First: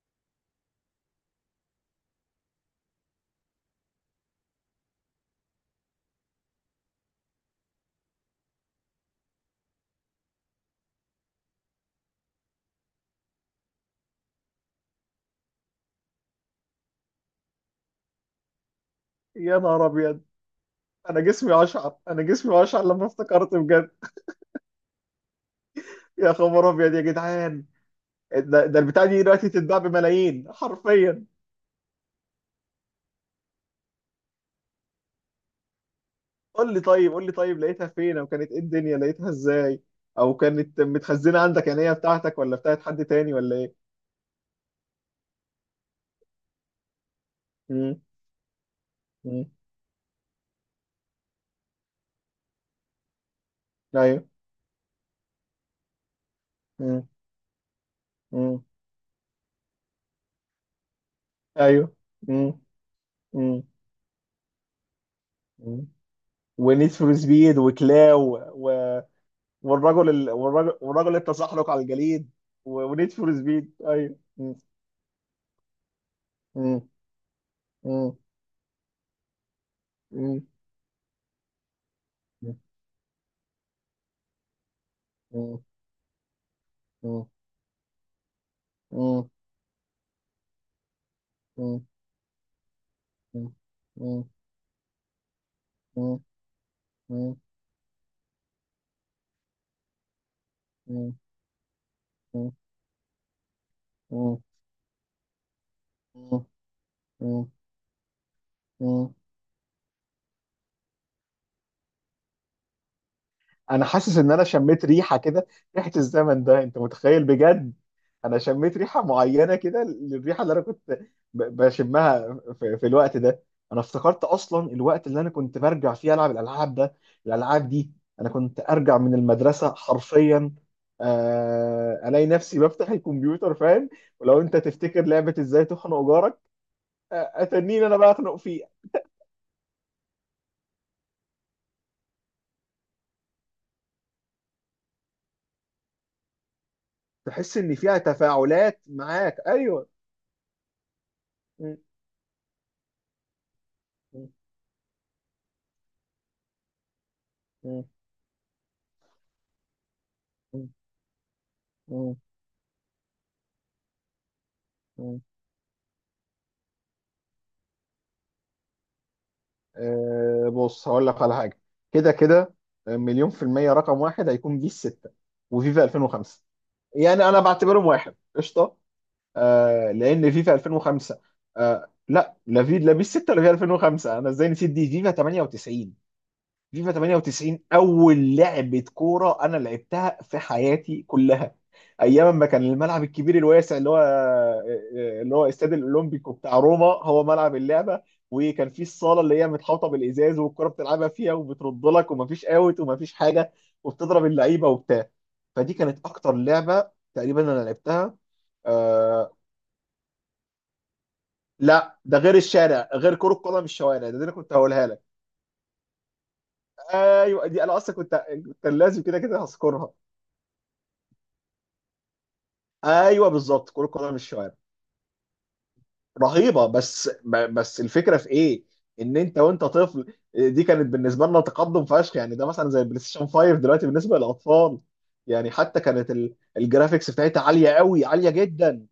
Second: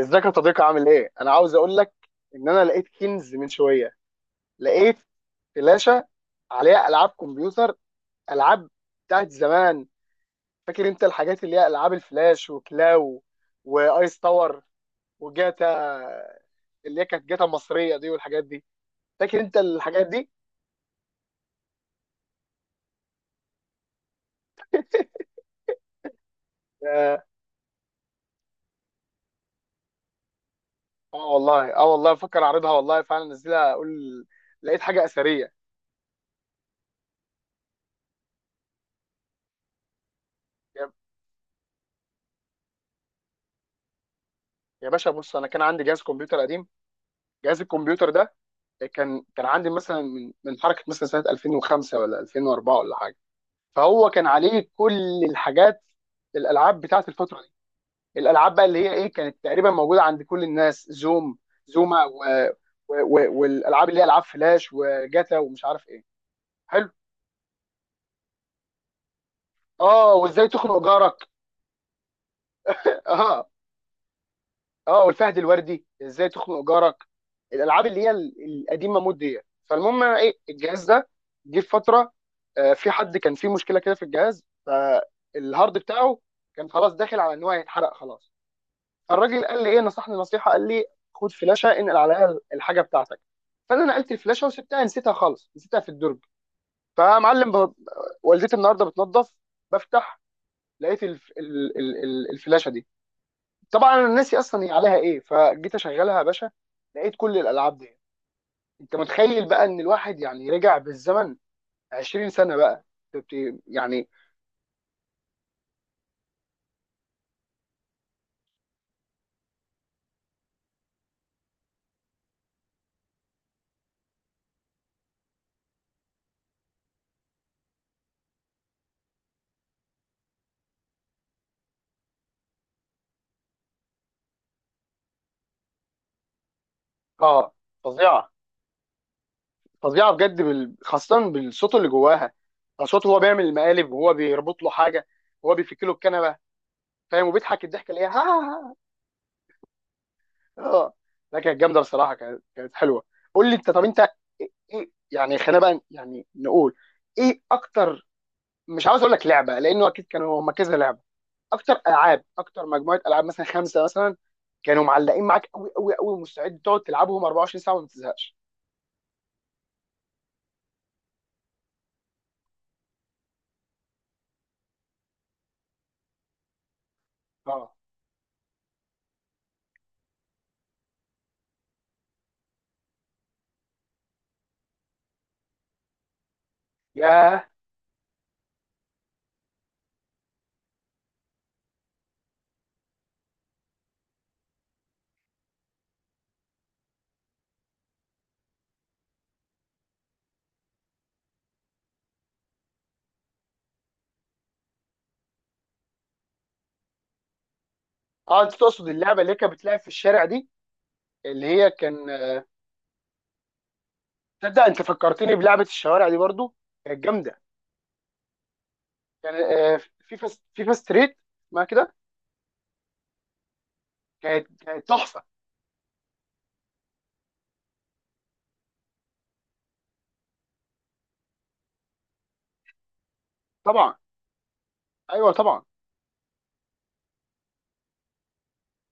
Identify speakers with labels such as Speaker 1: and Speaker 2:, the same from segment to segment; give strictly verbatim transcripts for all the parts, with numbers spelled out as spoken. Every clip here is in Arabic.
Speaker 1: ازيك يا صديقي، عامل ايه؟ انا عاوز اقول لك ان انا لقيت كنز من شويه، لقيت فلاشه عليها العاب كمبيوتر، العاب بتاعت زمان، فاكر انت الحاجات اللي هي العاب الفلاش وكلاو وايس تاور وجاتا اللي هي كانت جاتا مصريه دي والحاجات دي، فاكر انت
Speaker 2: يا نهار
Speaker 1: الحاجات
Speaker 2: ابيض.
Speaker 1: دي؟
Speaker 2: انا جسمي اشعر انا جسمي اشعر لما افتكرت بجد. يا خبر ابيض يا
Speaker 1: اه.
Speaker 2: جدعان! ده ده البتاع دي دلوقتي تتباع بملايين حرفيا.
Speaker 1: آه والله، اه والله بفكر اعرضها، والله فعلا انزلها اقول لقيت حاجه اثريه.
Speaker 2: قول لي طيب قول لي طيب لقيتها فين، او كانت ايه الدنيا، لقيتها ازاي؟ او كانت
Speaker 1: يا
Speaker 2: متخزنه عندك؟ يعني هي بتاعتك ولا بتاعت حد تاني ولا ايه؟
Speaker 1: يا باشا، بص انا كان عندي جهاز كمبيوتر قديم، جهاز
Speaker 2: امم.
Speaker 1: الكمبيوتر ده كان كان
Speaker 2: امم.
Speaker 1: عندي مثلا من من حركه، مثلا سنه ألفين وخمسه ولا ألفين واربعه ولا حاجه. فهو كان
Speaker 2: ايوه.
Speaker 1: عليه كل الحاجات، الالعاب بتاعت
Speaker 2: امم.
Speaker 1: الفتره دي، الالعاب
Speaker 2: امم.
Speaker 1: بقى اللي هي ايه كانت تقريبا موجوده عند كل الناس، زوم
Speaker 2: ايوه.
Speaker 1: زوما و...
Speaker 2: امم.
Speaker 1: و... و...
Speaker 2: امم.
Speaker 1: والالعاب اللي هي العاب فلاش وجاتا ومش عارف ايه. حلو.
Speaker 2: ونيد فور سبيد وكلاو و... والرجل
Speaker 1: اه،
Speaker 2: ال...
Speaker 1: وازاي
Speaker 2: والرجل
Speaker 1: تخنق
Speaker 2: والرجل
Speaker 1: جارك.
Speaker 2: التزحلق على الجليد. و... ونيد فور
Speaker 1: اه،
Speaker 2: سبيد، ايوه.
Speaker 1: اه، والفهد الوردي، ازاي تخنق
Speaker 2: مم.
Speaker 1: جارك. الالعاب اللي هي
Speaker 2: مم.
Speaker 1: ال- القديمه مود دي. فالمهم أنا ايه،
Speaker 2: مم.
Speaker 1: الجهاز ده جه في فتره،
Speaker 2: مم.
Speaker 1: آه، في حد كان فيه مشكله كده في الجهاز،
Speaker 2: مم.
Speaker 1: فالهارد بتاعه كان خلاص داخل على ان هو هيتحرق خلاص.
Speaker 2: مم.
Speaker 1: فالراجل قال لي ايه، نصحني نصيحه، قال لي: خد فلاشه
Speaker 2: مم.
Speaker 1: انقل عليها الحاجه بتاعتك.
Speaker 2: مم.
Speaker 1: فانا نقلت
Speaker 2: مم.
Speaker 1: الفلاشه وسبتها، نسيتها خالص، نسيتها في الدرج.
Speaker 2: مم. مم.
Speaker 1: فمعلم ب... والدتي النهارده بتنظف، بفتح، لقيت الف... ال... ال... ال-
Speaker 2: مم.
Speaker 1: الفلاشه دي. طبعا انا ناسي
Speaker 2: مم.
Speaker 1: اصلا هي عليها ايه، فجيت اشغلها يا
Speaker 2: مم.
Speaker 1: باشا، لقيت كل
Speaker 2: مم.
Speaker 1: الالعاب دي. انت
Speaker 2: مم.
Speaker 1: متخيل بقى ان الواحد يعني رجع بالزمن 20 سنه بقى، بت-
Speaker 2: انا
Speaker 1: يعني.
Speaker 2: حاسس ان انا شميت ريحه كده، ريحه الزمن ده، انت متخيل بجد؟ انا شميت ريحه معينه كده للريحه اللي انا كنت ب- بشمها في, في الوقت ده. انا افتكرت اصلا الوقت اللي انا كنت برجع فيه العب الالعاب ده الالعاب دي انا كنت ارجع من المدرسه حرفيا، آه، الاقي نفسي بفتح الكمبيوتر، فاهم؟ ولو انت تفتكر لعبه ازاي تخنق جارك، آه،
Speaker 1: اه،
Speaker 2: اتنين انا بقى
Speaker 1: فظيعه
Speaker 2: اخنق فيه.
Speaker 1: فظيعه بجد، بال... خاصه بالصوت اللي جواها، آه، صوته هو بيعمل المقالب وهو بيربط له حاجه، وهو بيفك له الكنبه، فاهم،
Speaker 2: تحس
Speaker 1: وبيضحك
Speaker 2: ان
Speaker 1: الضحكه
Speaker 2: فيها
Speaker 1: اللي هي ها ها ها.
Speaker 2: تفاعلات معاك؟ ايوه.
Speaker 1: اه. لا كانت
Speaker 2: م-
Speaker 1: جامده بصراحه، كانت كانت حلوه. قول لي انت، طب انت،
Speaker 2: م-
Speaker 1: ايه إيه- يعني، خلينا بقى يعني نقول ايه
Speaker 2: م-
Speaker 1: اكتر؟ مش عاوز اقول لك لعبه لانه اكيد كانوا هم كذا لعبه. اكتر
Speaker 2: م-
Speaker 1: العاب، اكتر مجموعه العاب مثلا خمسه مثلا كانوا
Speaker 2: مم.
Speaker 1: معلقين معاك قوي قوي قوي، ومستعد تقعد تلعبهم 24 ساعه وما تزهقش.
Speaker 2: آه، بص هقول لك على حاجه. كده كده، آه، مليون في المية، رقم واحد هيكون بيس ستة وفيفا الفين وخمسة، يعني انا
Speaker 1: اه.
Speaker 2: بعتبرهم واحد قشطه. آه لان فيفا الفين وخمسة... آه، لا، لا في لا بيس ستة ولا فيفا الفين وخمسة. انا ازاي نسيت؟ دي فيفا تمانية وتسعين. فيفا
Speaker 1: يا
Speaker 2: تمانية وتسعين اول لعبه كوره انا لعبتها في حياتي كلها. ايام ما كان الملعب الكبير الواسع اللي هو آه، آه، اللي هو استاد الاولمبيكو بتاع روما هو ملعب اللعبه. وكان في الصاله اللي هي متحوطه بالازاز والكره بتلعبها فيها وبترد لك، ومفيش اوت ومفيش حاجه، وبتضرب اللعيبه وبتاع. فدي كانت اكتر لعبه تقريبا انا لعبتها.
Speaker 1: اه، انت تقصد اللعبه اللي
Speaker 2: آه،
Speaker 1: هي كانت بتلعب في الشارع دي، اللي هي كان
Speaker 2: لا، ده غير الشارع، غير كرة قدم الشوارع. ده, ده انا كنت
Speaker 1: تصدق؟ انت
Speaker 2: هقولها لك.
Speaker 1: فكرتني بلعبه الشوارع دي برضو، كانت جامده.
Speaker 2: ايوه دي انا اصلا كنت كنت لازم كده
Speaker 1: كان
Speaker 2: كده
Speaker 1: آه،
Speaker 2: هسكرها.
Speaker 1: فيفا فيفا ستريت، ما كده.
Speaker 2: ايوه بالظبط، كرة قدم
Speaker 1: كانت
Speaker 2: الشوارع.
Speaker 1: كانت تحفه.
Speaker 2: رهيبة. بس ب- بس الفكرة في ايه؟ ان انت وانت طفل دي كانت بالنسبة لنا تقدم فشخ، يعني ده مثلا زي البلاي ستيشن خمسة دلوقتي
Speaker 1: طبعا،
Speaker 2: بالنسبة للاطفال.
Speaker 1: ايوه
Speaker 2: يعني
Speaker 1: طبعا.
Speaker 2: حتى كانت ال- الجرافيكس بتاعتها عالية قوي، عالية جدا.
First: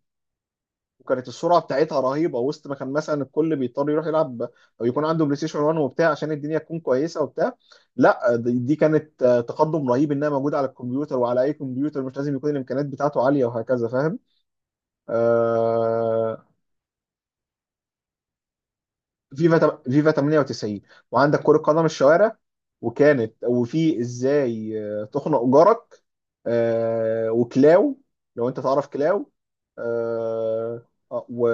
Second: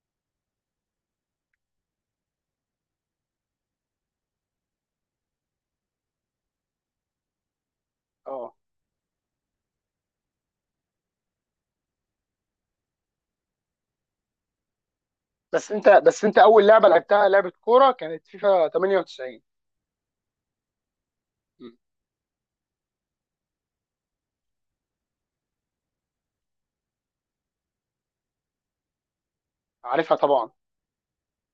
Speaker 2: وكانت السرعة بتاعتها رهيبة، وسط ما كان مثلا الكل بيضطر يروح يلعب او يكون عنده بلاي ستيشن واحد وبتاع عشان الدنيا تكون كويسة وبتاع. لا،
Speaker 1: اه.
Speaker 2: دي دي كانت، آه، تقدم رهيب، انها موجودة على الكمبيوتر وعلى اي كمبيوتر، مش لازم يكون الامكانيات بتاعته عالية، وهكذا، فاهم؟
Speaker 1: بس انت بس انت
Speaker 2: آه،
Speaker 1: اول لعبه لعبتها لعبه كوره كانت فيفا تمانيه وتسعين.
Speaker 2: فيفا تم- فيفا تمانية وتسعين. وعندك كرة
Speaker 1: م.
Speaker 2: قدم الشوارع. وكانت، وفي ازاي، آه، تخنق جارك. آه، وكلاو. لو انت تعرف كلاو.
Speaker 1: عارفها طبعا،
Speaker 2: آه، آه، و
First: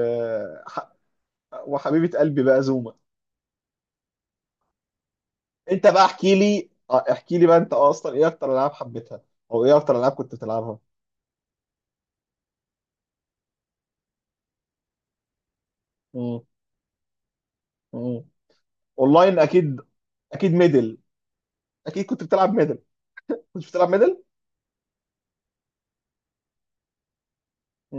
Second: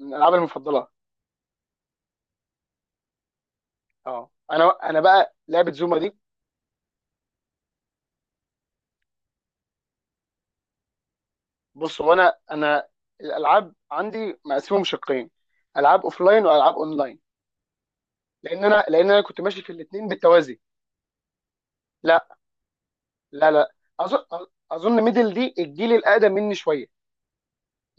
Speaker 1: من الالعاب المفضله.
Speaker 2: ح- وحبيبة قلبي بقى زوما.
Speaker 1: اه، انا انا بقى لعبه
Speaker 2: انت
Speaker 1: زوما
Speaker 2: بقى
Speaker 1: دي.
Speaker 2: احكي لي، آه، احكي لي بقى انت اصلا ايه اكتر العاب حبيتها؟ او ايه اكتر العاب كنت بتلعبها؟
Speaker 1: بص، هو انا انا الالعاب عندي مقسمهم شقين: العاب
Speaker 2: مم.
Speaker 1: اوفلاين والعاب اونلاين.
Speaker 2: مم.
Speaker 1: لان انا لان انا
Speaker 2: اونلاين
Speaker 1: كنت ماشي في
Speaker 2: اكيد.
Speaker 1: الاثنين
Speaker 2: اكيد
Speaker 1: بالتوازي.
Speaker 2: ميدل. اكيد كنت
Speaker 1: لا،
Speaker 2: بتلعب ميدل
Speaker 1: لا،
Speaker 2: كنت
Speaker 1: لا.
Speaker 2: بتلعب ميدل
Speaker 1: اظن اظن ميدل دي الجيل الاقدم مني شويه،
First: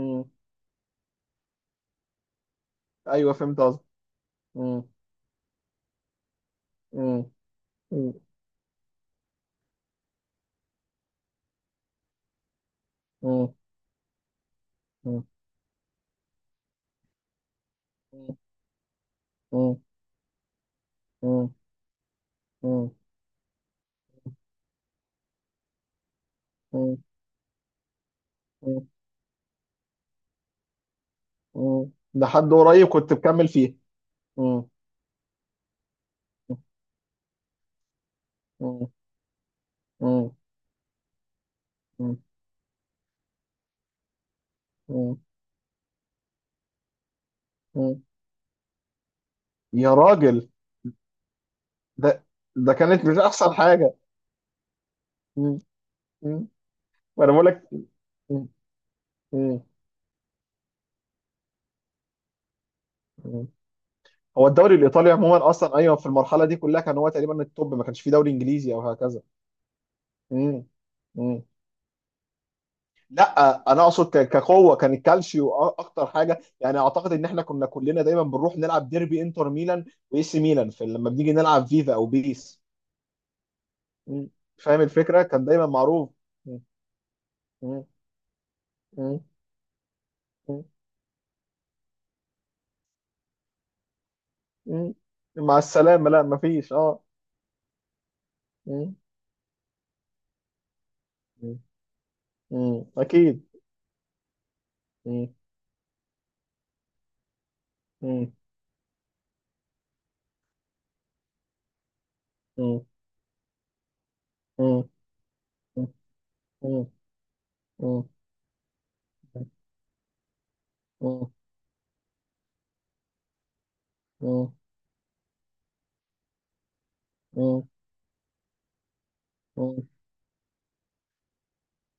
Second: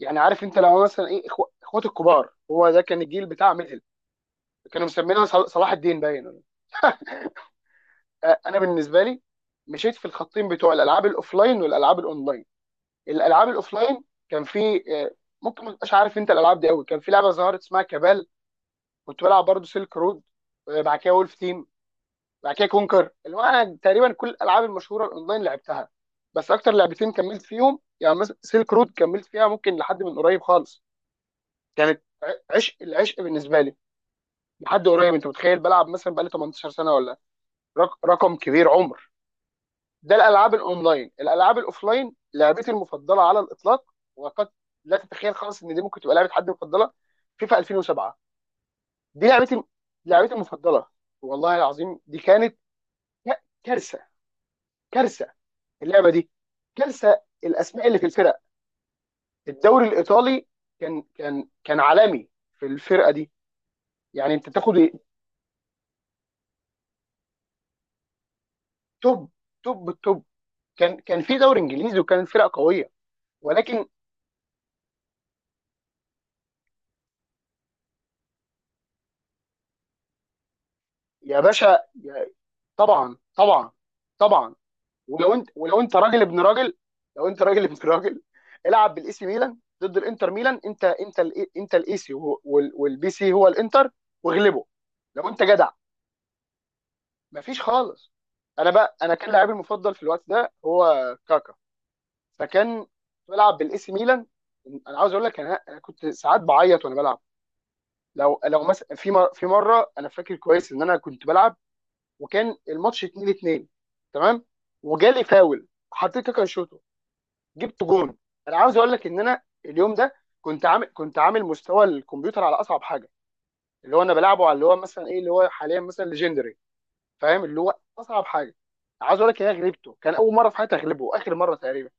Speaker 1: يعني عارف انت لو مثلا ايه، إخو- اخوات الكبار، هو ده كان الجيل
Speaker 2: ايوه
Speaker 1: بتاع
Speaker 2: فهمت
Speaker 1: ميدل.
Speaker 2: قصدك. مم.
Speaker 1: كانوا مسمينها صل- صلاح الدين باين ولا-
Speaker 2: مم.
Speaker 1: آه، انا بالنسبه لي مشيت في الخطين بتوع الالعاب الاوفلاين والالعاب الاونلاين. الالعاب
Speaker 2: مم.
Speaker 1: الاوفلاين كان في آه،
Speaker 2: مم.
Speaker 1: ممكن ما تبقاش عارف انت الالعاب دي قوي، كان في لعبه ظهرت اسمها كابال،
Speaker 2: مم.
Speaker 1: كنت بلعب برضو
Speaker 2: مم.
Speaker 1: سيلك رود، بعد كده وولف
Speaker 2: مم.
Speaker 1: تيم، بعد كده كونكر. اللي هو انا تقريبا كل الالعاب المشهوره الاونلاين لعبتها، بس اكتر
Speaker 2: مم.
Speaker 1: لعبتين كملت فيهم يعني مثلا سيلك
Speaker 2: مم.
Speaker 1: رود كملت فيها ممكن لحد من قريب خالص،
Speaker 2: مم.
Speaker 1: كانت
Speaker 2: لحد
Speaker 1: ع- عشق
Speaker 2: قريب كنت
Speaker 1: العشق
Speaker 2: بكمل
Speaker 1: بالنسبه لي
Speaker 2: فيه. مم.
Speaker 1: لحد قريب. انت متخيل بلعب مثلا بقالي 18 سنه ولا؟ رق- رقم كبير،
Speaker 2: مم.
Speaker 1: عمر. ده
Speaker 2: مم.
Speaker 1: الالعاب الاونلاين. الالعاب الاوفلاين
Speaker 2: مم.
Speaker 1: لعبتي المفضله على الاطلاق، وقد لا
Speaker 2: مم.
Speaker 1: تتخيل خالص ان دي ممكن تبقى لعبه حد مفضله. فيفا
Speaker 2: مم.
Speaker 1: ألفين وسبعه، دي لعبتي
Speaker 2: يا
Speaker 1: لعبتي
Speaker 2: راجل!
Speaker 1: المفضله، والله العظيم دي
Speaker 2: ده
Speaker 1: كانت
Speaker 2: ده كانت مش
Speaker 1: ك-
Speaker 2: احسن حاجه؟
Speaker 1: كارثه. كارثه
Speaker 2: مم.
Speaker 1: اللعبه دي،
Speaker 2: مم.
Speaker 1: كارثه
Speaker 2: وانا بقول لك.
Speaker 1: الاسماء اللي في الفرق.
Speaker 2: مم. مم.
Speaker 1: الدوري الايطالي كان كان كان عالمي، في الفرقه دي
Speaker 2: مم.
Speaker 1: يعني
Speaker 2: هو
Speaker 1: انت
Speaker 2: الدوري
Speaker 1: تاخد.
Speaker 2: الايطالي عموما اصلا، ايوه، في المرحله دي كلها كان هو تقريبا التوب، ما كانش فيه دوري انجليزي او هكذا.
Speaker 1: توب، توب توب.
Speaker 2: مم.
Speaker 1: كان كان في
Speaker 2: مم.
Speaker 1: دوري انجليزي وكانت فرق قويه،
Speaker 2: لا، انا
Speaker 1: ولكن.
Speaker 2: اقصد ك- كقوه كان الكالشيو أ- اكتر حاجه، يعني اعتقد ان احنا كنا كلنا دايما بنروح نلعب ديربي انتر ميلان واي سي ميلان، في لما بنيجي
Speaker 1: يا
Speaker 2: نلعب
Speaker 1: باشا
Speaker 2: فيفا او
Speaker 1: يا-
Speaker 2: بيس.
Speaker 1: طبعا، طبعا،
Speaker 2: م.
Speaker 1: طبعا.
Speaker 2: فاهم الفكره،
Speaker 1: ولو
Speaker 2: كان
Speaker 1: انت
Speaker 2: دايما
Speaker 1: ولو انت
Speaker 2: معروف.
Speaker 1: راجل ابن
Speaker 2: م.
Speaker 1: راجل، لو انت راجل ابن
Speaker 2: م.
Speaker 1: راجل، العب بالاي
Speaker 2: م.
Speaker 1: سي ميلان ضد الانتر ميلان.
Speaker 2: م.
Speaker 1: انت انت ال انت الاي سي والبي سي هو الانتر، واغلبه
Speaker 2: م.
Speaker 1: لو انت
Speaker 2: مع
Speaker 1: جدع.
Speaker 2: السلامه، لا مفيش، اه.
Speaker 1: مفيش خالص. انا
Speaker 2: م.
Speaker 1: بقى انا كان لاعبي المفضل في الوقت ده هو كاكا،
Speaker 2: م. م.
Speaker 1: فكان
Speaker 2: اكيد.
Speaker 1: بلعب بالاي سي ميلان. انا عاوز اقول
Speaker 2: م.
Speaker 1: لك، انا انا كنت ساعات بعيط وانا بلعب.
Speaker 2: م.
Speaker 1: لو لو مثلا في مر... في مره، انا فاكر كويس ان انا كنت بلعب وكان
Speaker 2: م.
Speaker 1: الماتش اتنين اتنين تمام،
Speaker 2: م. م.
Speaker 1: وجالي فاول،
Speaker 2: م.
Speaker 1: حطيت كاكا يشوطه،
Speaker 2: م.
Speaker 1: جبت
Speaker 2: م.
Speaker 1: جون. انا عاوز اقول لك ان انا اليوم ده كنت عامل كنت
Speaker 2: م.
Speaker 1: عامل مستوى الكمبيوتر على اصعب حاجه، اللي هو انا
Speaker 2: م.
Speaker 1: بلعبه
Speaker 2: م.
Speaker 1: على اللي هو مثلا ايه، اللي هو حاليا مثلا ليجندري، فاهم، اللي هو اصعب حاجه. عاوز اقول لك ان انا غلبته، كان اول مره في حياتي اغلبه، اخر مره تقريبا.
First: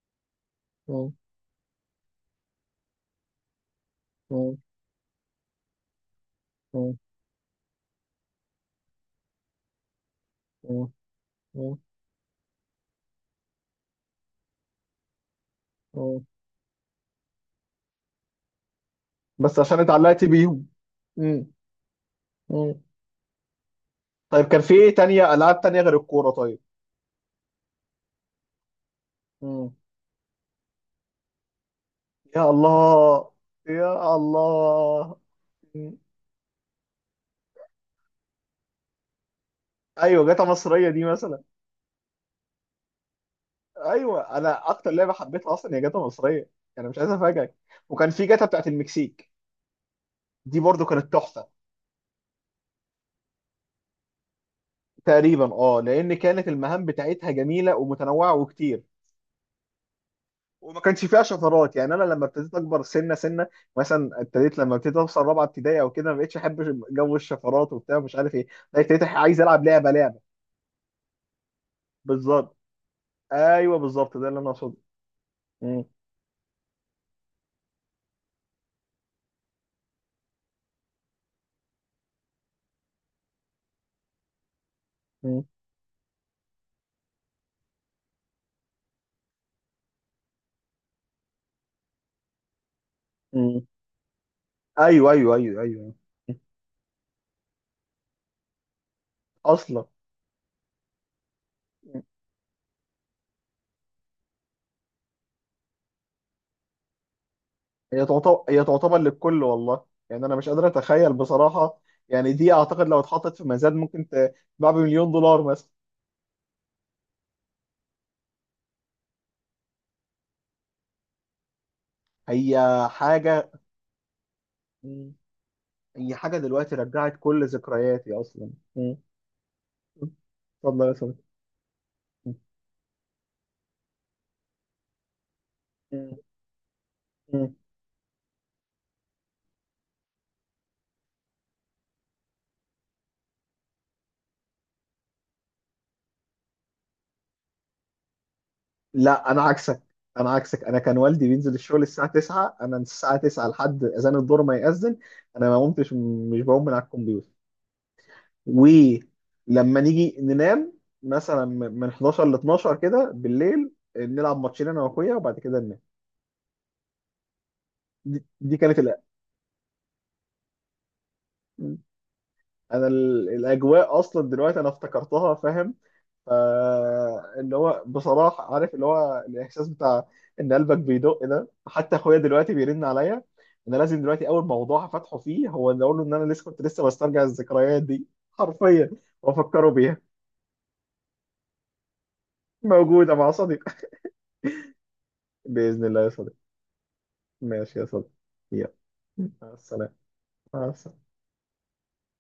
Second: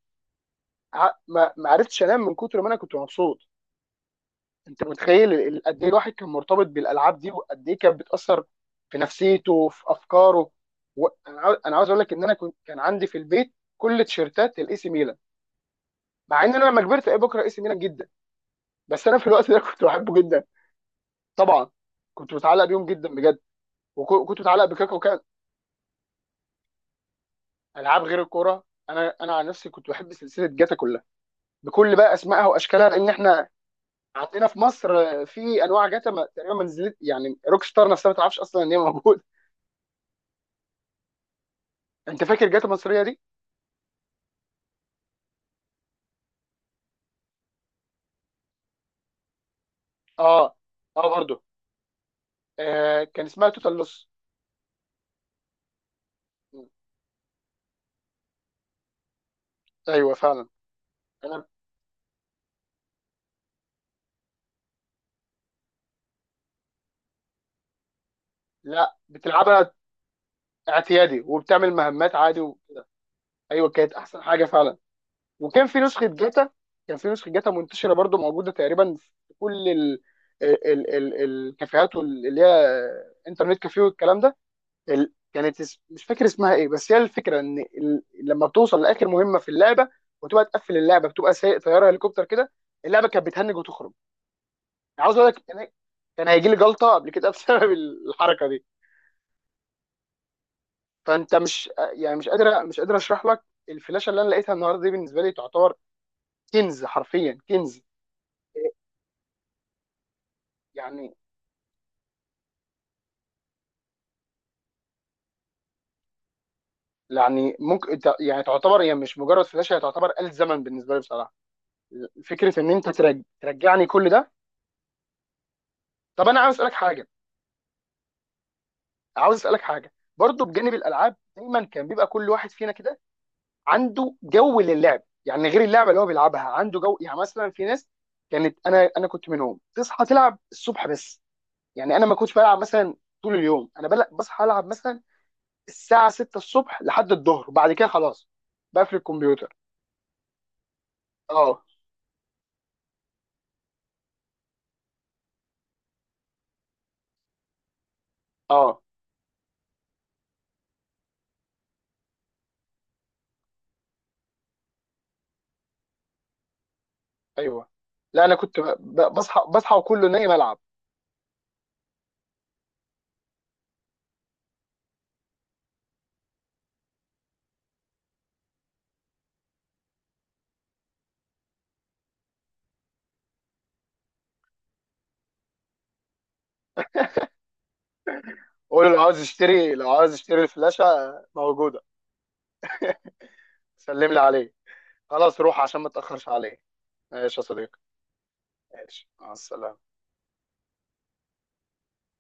Speaker 2: م.
Speaker 1: ع-
Speaker 2: م.
Speaker 1: ما ما عرفتش انام من كتر ما انا كنت مبسوط. انت متخيل ال- قد ايه الواحد كان مرتبط بالالعاب دي، وقد ايه كانت بتاثر في نفسيته وفي افكاره.
Speaker 2: م.
Speaker 1: و... انا عاو- أنا
Speaker 2: م.
Speaker 1: عاوز اقول لك ان انا كنت كان عندي في البيت كل تيشيرتات الاي سي ميلان،
Speaker 2: م.
Speaker 1: مع ان انا لما كبرت ايه بكره اي سي ميلان جدا، بس انا في الوقت ده
Speaker 2: بس عشان
Speaker 1: كنت بحبه
Speaker 2: اتعلقت
Speaker 1: جدا.
Speaker 2: بيهم. مم.
Speaker 1: طبعا. كنت متعلق
Speaker 2: مم.
Speaker 1: بيهم جدا بجد، وكنت
Speaker 2: طيب كان
Speaker 1: متعلق
Speaker 2: في
Speaker 1: بكاكا
Speaker 2: ايه
Speaker 1: وكان.
Speaker 2: تانية، العاب تانية غير الكورة؟ طيب.
Speaker 1: العاب غير الكوره؟ انا انا عن نفسي
Speaker 2: مم.
Speaker 1: كنت بحب سلسله جاتا كلها، بكل بقى اسمائها
Speaker 2: يا
Speaker 1: واشكالها، لان
Speaker 2: الله!
Speaker 1: احنا
Speaker 2: يا
Speaker 1: عندنا في
Speaker 2: الله!
Speaker 1: مصر في انواع
Speaker 2: مم.
Speaker 1: جاتا ما تقريبا ما نزلت، يعني روك ستار نفسها ما تعرفش اصلا ان هي موجوده.
Speaker 2: ايوه، جاتا مصرية دي مثلا.
Speaker 1: انت فاكر جاتا مصريه دي؟
Speaker 2: ايوه انا اكتر لعبة حبيتها اصلا هي جاتا مصرية، يعني مش عايز افاجئك. وكان في جاتا بتاعت المكسيك،
Speaker 1: اه،
Speaker 2: دي برضو
Speaker 1: اه
Speaker 2: كانت
Speaker 1: برضه.
Speaker 2: تحفة.
Speaker 1: آه كان اسمها توتال لوس.
Speaker 2: تقريبا اه، لان كانت المهام بتاعتها جميلة ومتنوعة وكتير،
Speaker 1: ايوه فعلا.
Speaker 2: وما كانش فيها
Speaker 1: انا
Speaker 2: شفرات. يعني انا لما ابتديت اكبر سنه سنه، مثلا ابتديت، لما ابتديت اوصل رابعه ابتدائي او كده، ما بقتش احب جو الشفرات وبتاع، مش عارف ايه. لا،
Speaker 1: لا،
Speaker 2: ابتديت، أح- عايز العب
Speaker 1: بتلعبها
Speaker 2: لعبه لعبه.
Speaker 1: اعتيادي وبتعمل مهمات عادي
Speaker 2: بالظبط.
Speaker 1: و... ايوه
Speaker 2: ايوه
Speaker 1: كانت
Speaker 2: بالظبط،
Speaker 1: احسن
Speaker 2: ده اللي
Speaker 1: حاجه
Speaker 2: انا اقصده.
Speaker 1: فعلا. وكان في
Speaker 2: مم.
Speaker 1: نسخه جاتا كان في نسخه جاتا منتشره برضو، موجوده تقريبا في كل ال... ال... ال... ال- الكافيهات وال- اللي هي انترنت كافيه والكلام ده. ال...
Speaker 2: مم.
Speaker 1: كانت اس... مش فاكر اسمها ايه، بس هي الفكره ان ال... لما بتوصل لاخر مهمه في اللعبه وتبقى تقفل اللعبه، بتبقى سايق طياره هليكوبتر كده، اللعبه كانت بتهنج
Speaker 2: مم.
Speaker 1: وتخرج. يعني
Speaker 2: ايوه
Speaker 1: عاوز اقول
Speaker 2: ايوه
Speaker 1: لك
Speaker 2: ايوه
Speaker 1: كان
Speaker 2: ايوه.
Speaker 1: كان هيجي لي جلطه قبل كده بسبب الحركه دي.
Speaker 2: اصلا
Speaker 1: فانت مش، يعني مش قادر مش قادر اشرح لك. الفلاشه اللي انا لقيتها النهارده دي بالنسبه لي تعتبر كنز، حرفيا كنز.
Speaker 2: هي تعتبر هي تعتبر للكل، والله، يعني انا مش قادر اتخيل
Speaker 1: يعني
Speaker 2: بصراحه. يعني دي اعتقد لو اتحطت في ميزان ممكن ت- تباع بمليون دولار مثلا.
Speaker 1: يعني ممكن ت- يعني تعتبر هي مش مجرد فلاشه، هي تعتبر آلة زمن بالنسبه لي بصراحه.
Speaker 2: هي
Speaker 1: فكره ان انت ترج...
Speaker 2: حاجه.
Speaker 1: ترجعني كل ده.
Speaker 2: مم. هي
Speaker 1: طب
Speaker 2: حاجه
Speaker 1: انا عاوز اسالك
Speaker 2: دلوقتي
Speaker 1: حاجه
Speaker 2: رجعت كل ذكرياتي اصلا.
Speaker 1: عاوز اسالك حاجه برضو، بجانب
Speaker 2: اتفضل يا
Speaker 1: الالعاب
Speaker 2: صديقي.
Speaker 1: دايما كان بيبقى كل واحد فينا كده عنده جو للعب، يعني غير اللعبه اللي هو
Speaker 2: مم.
Speaker 1: بيلعبها عنده جو، يعني مثلا
Speaker 2: مم.
Speaker 1: في ناس كانت، انا انا كنت منهم، تصحى تلعب الصبح بس. يعني انا ما كنتش بلعب مثلا طول اليوم، انا بل... بصحى العب مثلا الساعه سته الصبح لحد الظهر، وبعد كده خلاص بقفل
Speaker 2: لا، انا
Speaker 1: الكمبيوتر.
Speaker 2: عكسك انا عكسك انا كان والدي بينزل
Speaker 1: اه،
Speaker 2: الشغل الساعه تسعة، انا من الساعه تسعة لحد اذان الظهر، ما يأذن انا ما قمتش، مش بقوم من على الكمبيوتر.
Speaker 1: اه.
Speaker 2: ولما نيجي ننام مثلا من حداشر ل اتناشر كده بالليل، نلعب ماتشين انا واخويا وبعد كده ننام.
Speaker 1: ايوه، لا
Speaker 2: دي,
Speaker 1: انا
Speaker 2: دي
Speaker 1: كنت ب-
Speaker 2: كانت الأ...
Speaker 1: ب- بصحى بصحى وكله نايم العب.
Speaker 2: انا ال- الاجواء اصلا دلوقتي انا افتكرتها، فاهم؟ فاللي هو بصراحة عارف، اللي هو الإحساس بتاع إن قلبك بيدق ده، حتى أخويا دلوقتي بيرن عليا. أنا لازم دلوقتي أول موضوع هفتحه فيه هو إن أقول له إن أنا لسه كنت لسه بسترجع الذكريات دي
Speaker 1: اقول
Speaker 2: حرفيا،
Speaker 1: له لو عاوز يشتري
Speaker 2: وأفكره
Speaker 1: لو
Speaker 2: بيها.
Speaker 1: عاوز يشتري الفلاشه موجوده.
Speaker 2: موجودة مع صديق
Speaker 1: سلم لي عليه، خلاص روح عشان
Speaker 2: بإذن
Speaker 1: ما
Speaker 2: الله يا
Speaker 1: تاخرش
Speaker 2: صديق.
Speaker 1: عليه. ماشي يا صديقي،
Speaker 2: ماشي يا صديق. يلا.
Speaker 1: ماشي، مع
Speaker 2: مع
Speaker 1: السلامه.
Speaker 2: السلامة. مع السلامة.